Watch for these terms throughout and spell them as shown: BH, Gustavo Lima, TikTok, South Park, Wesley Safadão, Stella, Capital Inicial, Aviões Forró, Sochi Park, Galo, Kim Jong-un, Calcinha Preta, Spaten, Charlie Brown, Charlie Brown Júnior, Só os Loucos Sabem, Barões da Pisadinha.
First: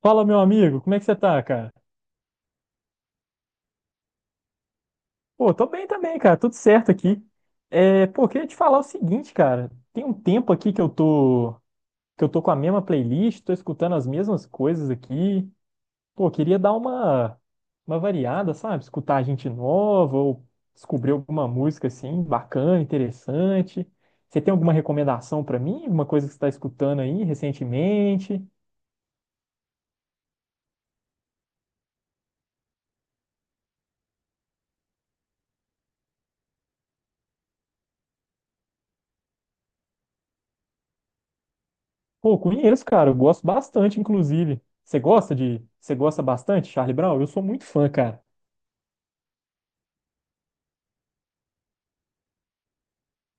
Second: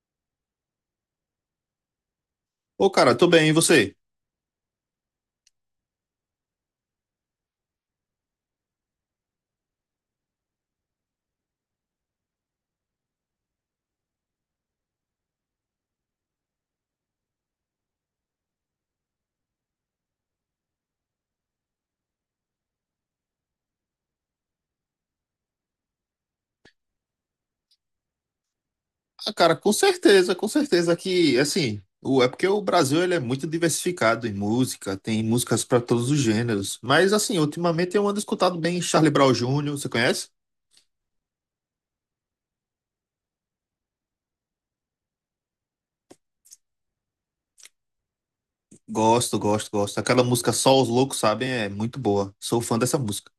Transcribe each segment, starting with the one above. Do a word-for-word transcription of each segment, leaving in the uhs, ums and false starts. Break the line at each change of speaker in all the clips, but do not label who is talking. Fala, meu amigo, como é que você tá, cara?
Ô, cara, tô bem, e você?
Pô, tô bem também, cara, tudo certo aqui. É, pô, queria te falar o seguinte, cara, tem um tempo aqui que eu tô, que eu tô com a mesma playlist, tô escutando as mesmas coisas aqui. Pô, queria dar uma, uma variada, sabe? Escutar gente nova ou descobrir alguma música assim, bacana, interessante. Você tem alguma recomendação pra mim? Alguma coisa que você tá escutando aí recentemente?
Ah, cara, com certeza, com certeza que, assim, o, é porque o Brasil ele é muito diversificado em música, tem músicas pra todos os gêneros. Mas, assim, ultimamente eu ando escutado bem Charlie Brown Júnior. Você conhece?
Pô, conheço, cara. Eu gosto bastante, inclusive. Você gosta de. Você gosta bastante, Charlie Brown? Eu sou muito fã, cara.
Gosto, gosto, gosto. Aquela música Só os Loucos Sabem é muito boa. Sou fã dessa música.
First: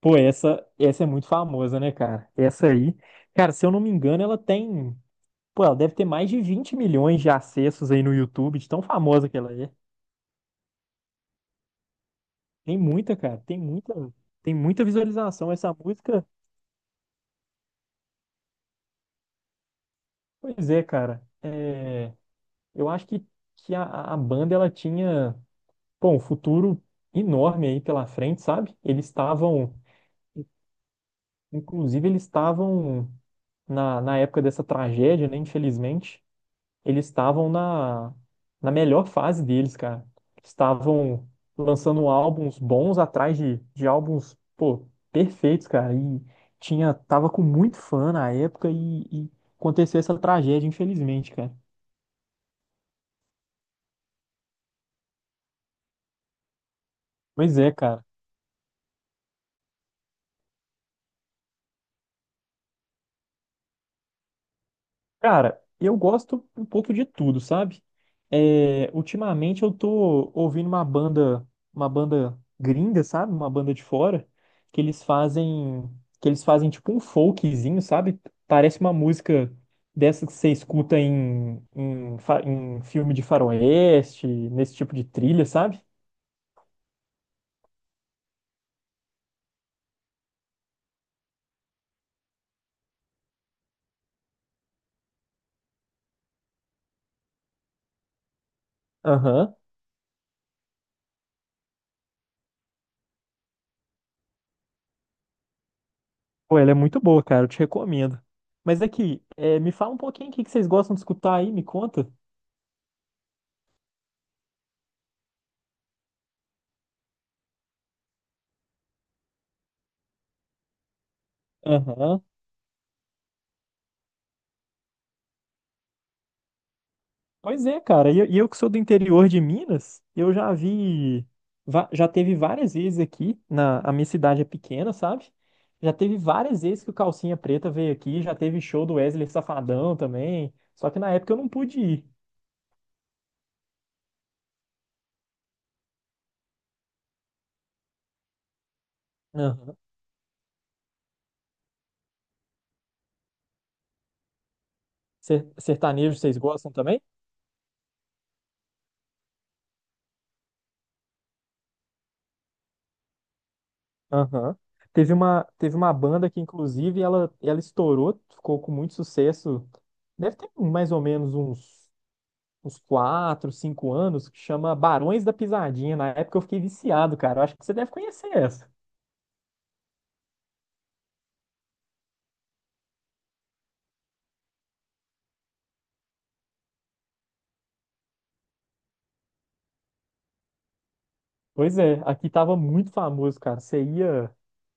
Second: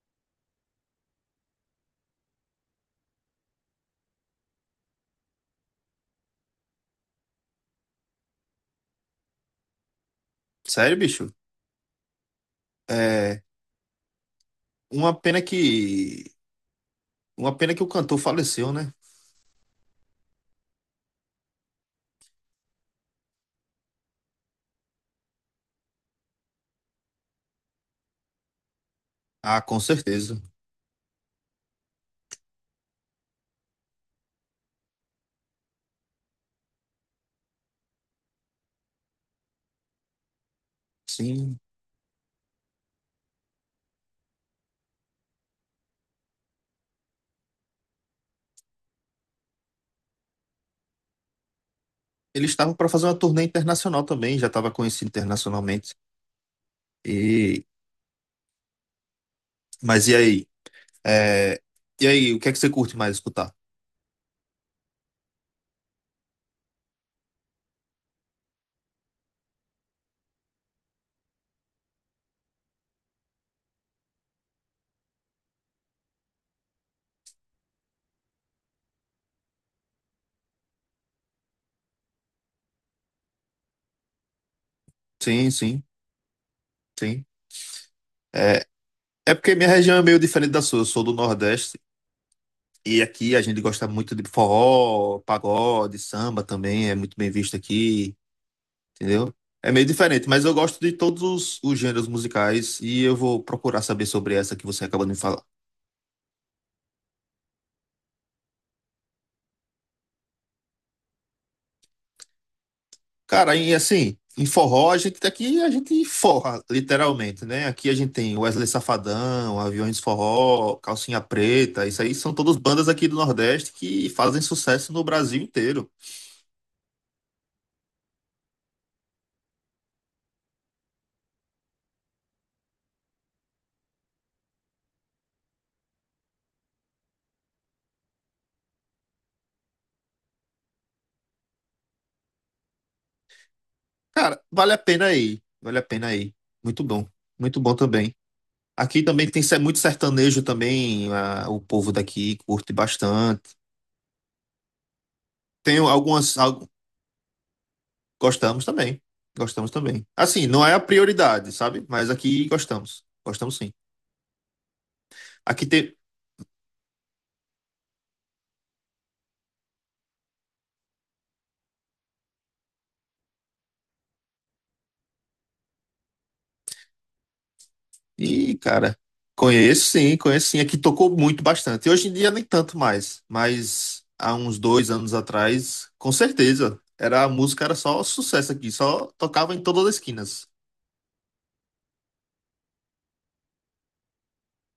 Pô, essa, essa é muito famosa, né, cara? Essa aí. Cara, se eu não me engano, ela tem. Pô, ela deve ter mais de vinte milhões de acessos aí no YouTube, de tão famosa que ela é.
Sério, bicho?
Tem muita, cara.
É,
Tem muita. Tem muita
uma pena
visualização. Essa música.
que, uma pena que o cantor faleceu, né?
Pois é, cara. É, eu acho que, que a, a banda ela tinha. Pô, um futuro enorme aí pela frente, sabe? Eles
Ah,
estavam.
com certeza.
Inclusive, eles estavam, na, na época dessa tragédia, né? Infelizmente, eles estavam na, na melhor fase deles, cara. Estavam
Sim.
lançando álbuns bons atrás de, de álbuns, pô, perfeitos, cara. E tinha, tava com muito fã na época e, e aconteceu essa tragédia, infelizmente, cara.
Eles estavam pra fazer uma turnê internacional também, já tava conhecido internacionalmente.
Pois
E,
é, cara.
mas e aí? É, e aí, o que é que você curte mais escutar?
Cara, eu gosto um pouco de tudo, sabe? É, ultimamente eu tô ouvindo uma banda, uma banda gringa, sabe? Uma banda de fora, que eles fazem, que eles fazem tipo um folkzinho, sabe? Parece uma música dessa que você escuta em, em, fa- em filme de faroeste, nesse tipo de trilha,
Sim,
sabe?
sim, sim. É, é porque minha região é meio diferente da sua. Eu sou do Nordeste e aqui a gente gosta muito de forró, pagode, samba também. É muito bem visto aqui, entendeu?
Aham.
É meio diferente, mas eu gosto de todos os, os gêneros musicais e eu vou procurar saber sobre essa que você acabou de me falar.
Pô, ela é muito boa, cara. Eu te recomendo. Mas aqui, é, me fala um pouquinho o que que vocês gostam de escutar aí, me conta.
Cara, e assim, em forró, a gente aqui a gente forra, literalmente, né? Aqui a gente tem Wesley Safadão, Aviões Forró, Calcinha Preta, isso aí
Aham.
são todas bandas aqui do Nordeste que fazem sucesso no Brasil inteiro.
Pois é, cara. E eu, e eu que sou do interior de Minas, eu já vi, va- já teve várias vezes aqui, na, a minha cidade é pequena, sabe? Já teve várias vezes que o Calcinha Preta veio aqui, já teve show do Wesley Safadão também, só que na época eu não pude ir.
Cara, vale a pena aí, vale a pena aí. Muito bom, muito bom também. Aqui também tem ser-
Aham.
muito sertanejo também, ah, o povo daqui curte bastante.
Ser-
Tem
Sertanejo,
algumas,
vocês
algu-
gostam também?
gostamos também, gostamos também. Assim, não é a prioridade, sabe? Mas aqui gostamos, gostamos sim.
Aham. Teve uma,
Aqui
teve uma
tem,
banda que, inclusive, ela, ela estourou, ficou com muito sucesso. Deve ter mais ou menos uns uns quatro, cinco anos, que chama Barões da Pisadinha. Na época eu fiquei viciado, cara. Eu acho que você deve conhecer
e,
essa.
cara, conheço sim, conheço sim. É que tocou muito bastante. Hoje em dia nem tanto mais, mas há uns dois anos atrás, com certeza. Era a música, era só sucesso aqui, só tocava em todas as esquinas.
Pois é, aqui tava muito famoso, cara. Você ia,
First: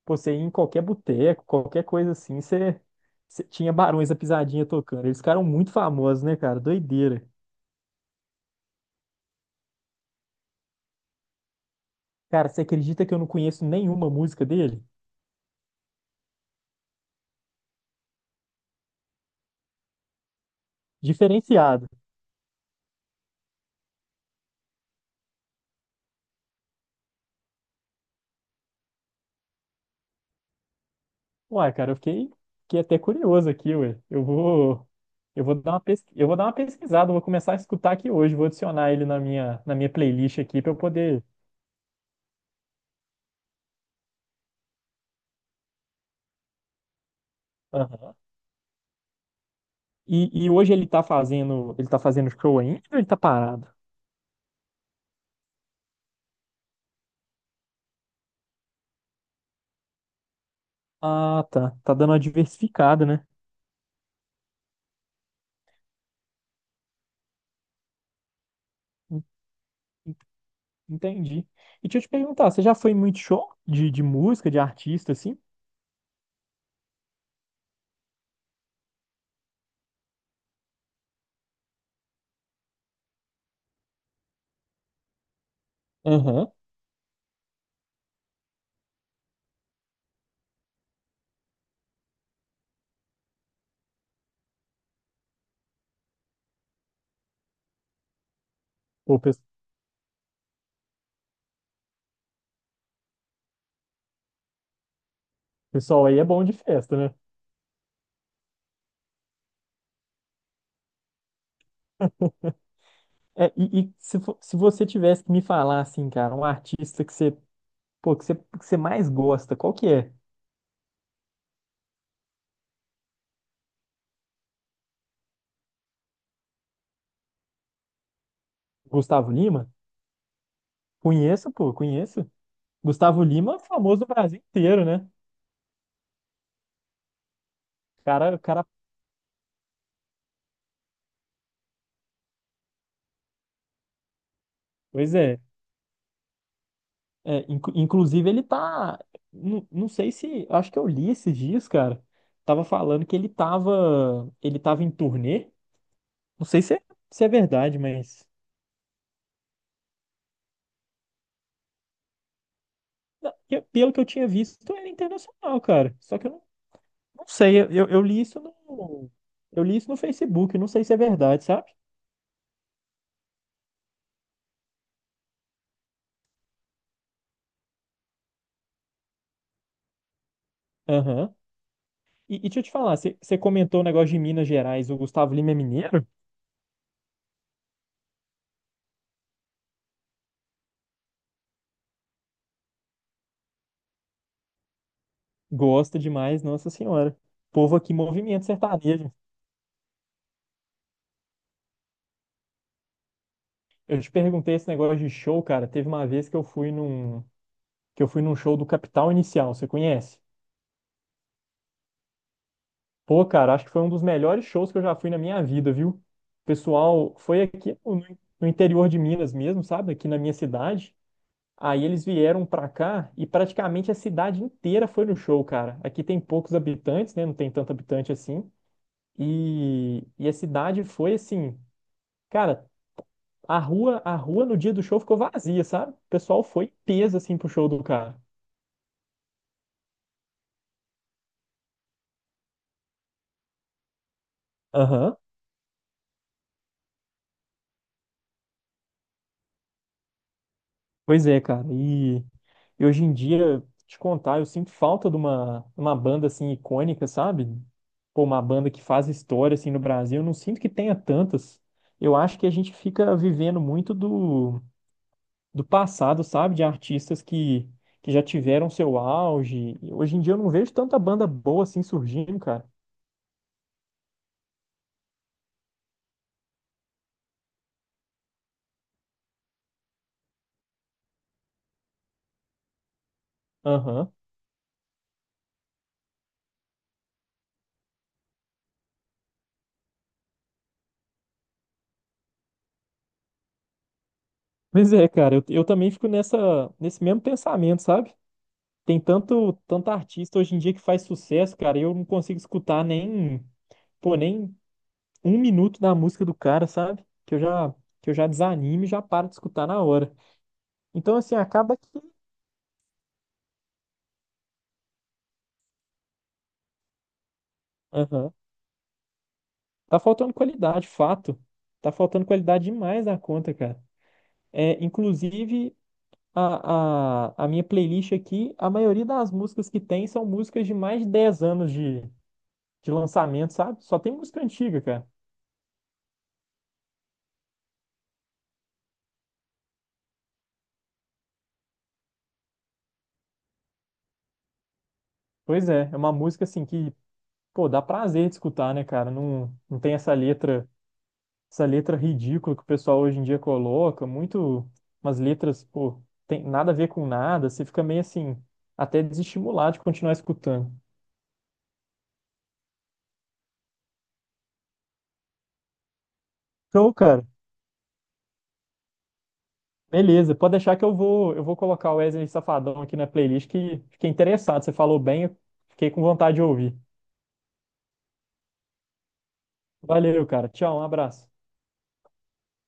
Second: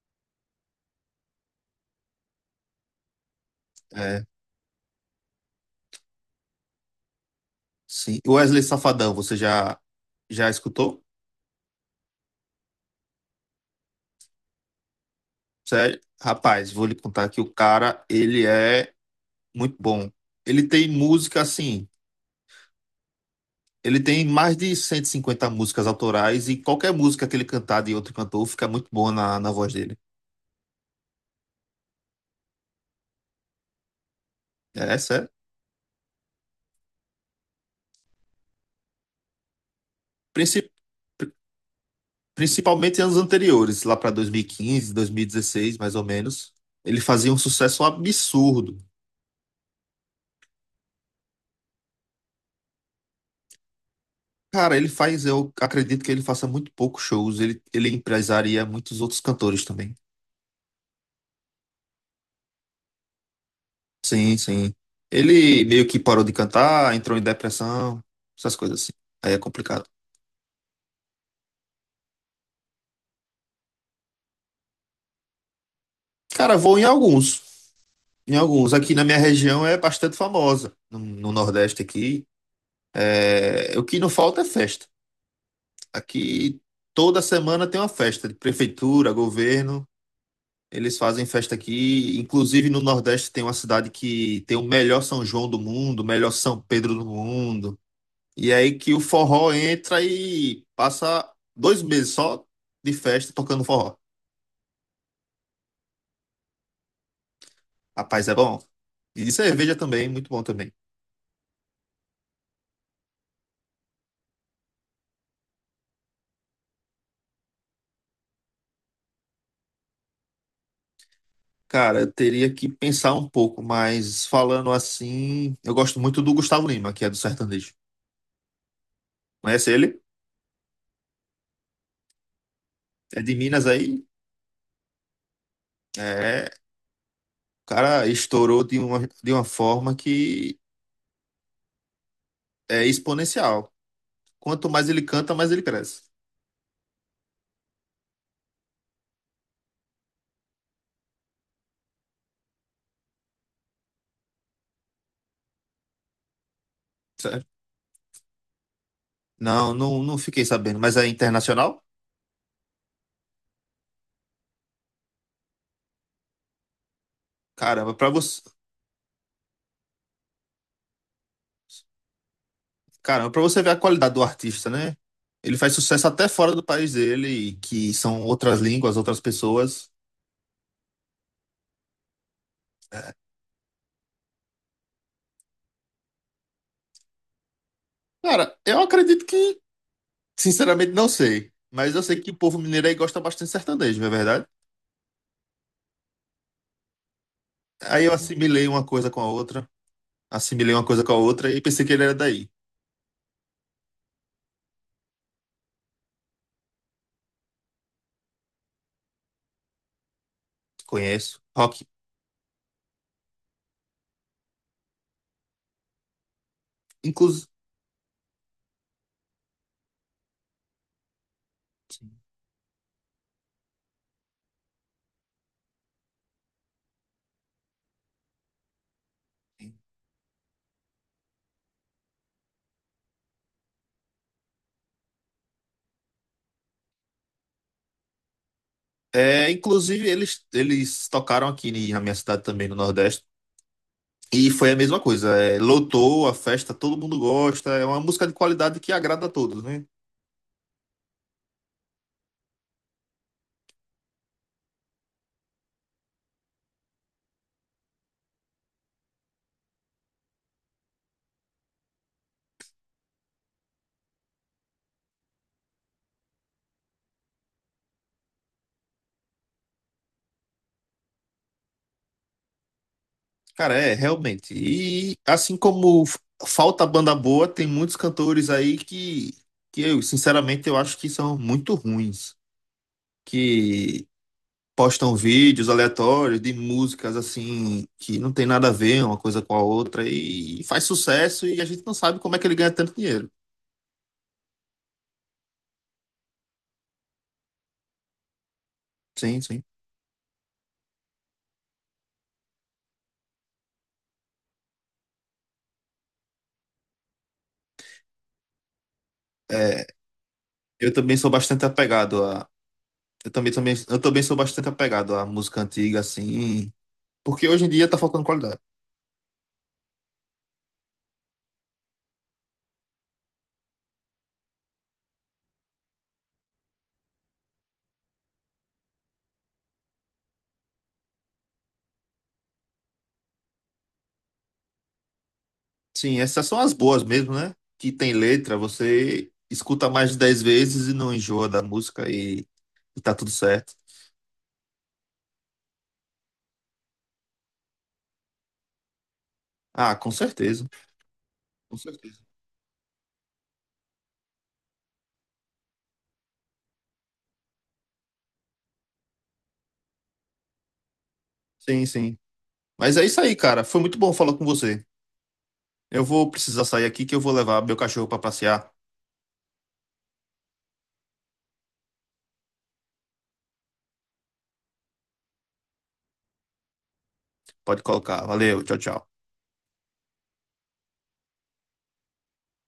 pô, você ia em qualquer boteco, qualquer coisa assim, você, você tinha Barões da
É,
Pisadinha tocando. Eles ficaram muito famosos, né, cara? Doideira.
sim. O Wesley Safadão, você já já escutou?
Cara, você acredita que eu não conheço nenhuma música dele?
Sério? Rapaz, vou lhe contar que o cara, ele é muito bom. Ele tem música
Diferenciado.
assim, ele tem mais de cento e cinquenta músicas autorais e qualquer música que ele cantar de outro cantor fica muito boa na, na voz dele.
Uai, cara, eu fiquei, fiquei até curioso aqui, ué. Eu vou,
É, sério.
eu vou dar uma pesqui... eu vou dar uma pesquisada, eu vou começar a escutar aqui hoje, vou adicionar ele na minha, na minha playlist aqui
princip-
para eu poder.
Principalmente em anos anteriores, lá para dois mil e quinze, dois mil e dezesseis, mais ou menos, ele fazia um sucesso
Aham.
absurdo.
E, e hoje ele tá fazendo, ele tá fazendo show ainda ou ele tá parado?
Cara, ele faz, eu acredito que ele faça muito poucos shows, ele, ele empresaria muitos outros cantores também.
Ah, tá. Tá dando uma diversificada, né?
Sim, sim. Ele meio que parou de cantar, entrou em depressão, essas coisas assim.
En-
Aí é complicado.
Entendi. E deixa eu te perguntar, você já foi em muito show de, de música, de artista, assim?
Cara, vou em alguns. Em alguns. Aqui na minha região é bastante famosa. No, no Nordeste aqui. É, o que não falta é festa.
Aham.
Aqui toda semana tem uma festa de prefeitura, governo. Eles fazem festa aqui. Inclusive no Nordeste tem uma cidade que tem o melhor São João do mundo, o melhor São Pedro do mundo. E é aí que o
Pô, o pe-
forró entra e passa dois meses só de festa tocando forró.
pessoal aí é bom de festa, né?
Rapaz, é bom. E de cerveja também, muito bom também.
É, e, e se, fo- se você tivesse que me falar, assim, cara, um artista que você. Pô, que você, que você mais gosta, qual que é?
Cara, eu teria que pensar um pouco, mas falando assim, eu gosto muito do Gustavo Lima, que é do sertanejo.
Gustavo Lima?
Conhece ele?
Conheço, pô, conheço.
É
Gustavo
de
Lima, é
Minas
famoso
aí?
no Brasil inteiro, né?
É. Cara
Cara,
estourou
cara,
de uma, de uma forma que é exponencial. Quanto mais ele
pois
canta,
é.
mais ele cresce.
É, incu- inclusive, ele tá. Não, não sei se. Acho que eu li esses dias, cara. Tava falando que ele tava. Ele tava em turnê. Não sei se é, se é
Certo?
verdade, mas.
Não, não, não fiquei sabendo, mas é internacional?
Não, eu- pelo que eu tinha visto, era internacional, cara. Só que eu não, não sei. Eu,
Caramba,
eu
pra
li isso
você,
no. Eu li isso no Facebook. Não sei se é verdade, sabe?
caramba, para você ver a qualidade do artista, né? Ele faz sucesso até fora do país dele, que são outras línguas, outras pessoas.
Aham. E, e deixa eu te falar, você você comentou o negócio de Minas Gerais, o Gustavo Lima é mineiro?
Cara, eu acredito que, sinceramente, não sei. Mas eu sei que o povo mineiro aí gosta bastante de sertanejo, não é verdade?
Gosta demais, Nossa Senhora. Povo aqui,
Aí eu
movimento
assimilei uma coisa
sertanejo.
com a outra, assimilei uma coisa com a outra e pensei que ele era daí.
Eu te perguntei esse negócio de show, cara. Teve uma vez que eu fui num, que eu fui num show do Capital Inicial, você conhece?
Conheço.
Pô, cara, acho que foi um dos melhores shows que eu já fui na minha vida, viu? O pessoal foi
Inclus...
aqui no, no interior de Minas mesmo, sabe? Aqui na minha cidade. Aí eles vieram pra cá e praticamente a cidade inteira foi no show, cara. Aqui tem poucos habitantes, né? Não tem tanto habitante assim. E, e a cidade foi assim, cara, a rua, a rua no dia do show ficou vazia, sabe? O pessoal foi em peso assim pro show do cara.
é, inclusive, eles, eles tocaram aqui em- na minha cidade também, no Nordeste. E foi a mesma
Aham.
coisa. É, lotou a festa, todo mundo gosta. É uma música de qualidade que agrada a todos, né?
Pois é, cara. E, e hoje em dia, te contar, eu sinto falta de uma, uma banda assim icônica, sabe? Pô, uma banda que faz história assim no Brasil, eu não sinto que tenha tantas. Eu acho que a gente fica vivendo muito do, do passado, sabe? De artistas que, que já tiveram seu auge e hoje em dia eu não vejo tanta banda boa assim surgindo, cara.
Cara, é, realmente. E assim como f- falta banda boa, tem muitos cantores aí que, que eu, sinceramente, eu acho que são muito ruins. Que
Aham.
postam vídeos aleatórios de músicas assim que não tem nada a ver uma coisa com a outra e faz sucesso e a gente não sabe como é que ele ganha tanto dinheiro.
Pois é, cara, eu, eu também fico nessa, nesse mesmo pensamento, sabe? Tem
Sim,
tanto,
sim.
tanto artista hoje em dia que faz sucesso, cara, e eu não consigo escutar nem, pô, nem um minuto da música do cara, sabe? Que eu já, que eu já desanimo e já paro de escutar na
É,
hora.
eu também
Então,
sou
assim,
bastante
acaba que.
apegado a eu também, também eu também sou bastante apegado à música antiga assim, porque hoje em dia tá faltando
Aham.
qualidade.
Tá faltando qualidade, fato. Tá faltando qualidade demais na conta, cara. É, inclusive, a, a, a minha playlist aqui, a maioria das músicas que tem são músicas de mais de dez anos de de lançamento, sabe? Só tem música antiga, cara.
Sim, essas são as boas mesmo, né? Que tem letra, você escuta mais de dez vezes e não enjoa da música e, e tá tudo certo.
Pois é, é uma música assim que, pô, dá prazer de escutar, né, cara? Não, não tem
Ah, com
essa
certeza.
letra, essa
Com
letra
certeza.
ridícula que o pessoal hoje em dia coloca, muito umas letras, pô, tem nada a ver com nada, você fica meio assim, até desestimulado de continuar escutando.
Sim, sim. Mas é isso aí, cara. Foi muito bom falar com você. Eu vou precisar sair
Show,
aqui que eu
cara.
vou levar meu cachorro para passear.
Beleza, pode deixar que eu vou, eu vou colocar o Wesley Safadão aqui na playlist que fiquei interessado, você falou bem, eu fiquei com vontade de ouvir.
Pode colocar. Valeu, tchau, tchau.
Valeu, cara. Tchau, um abraço.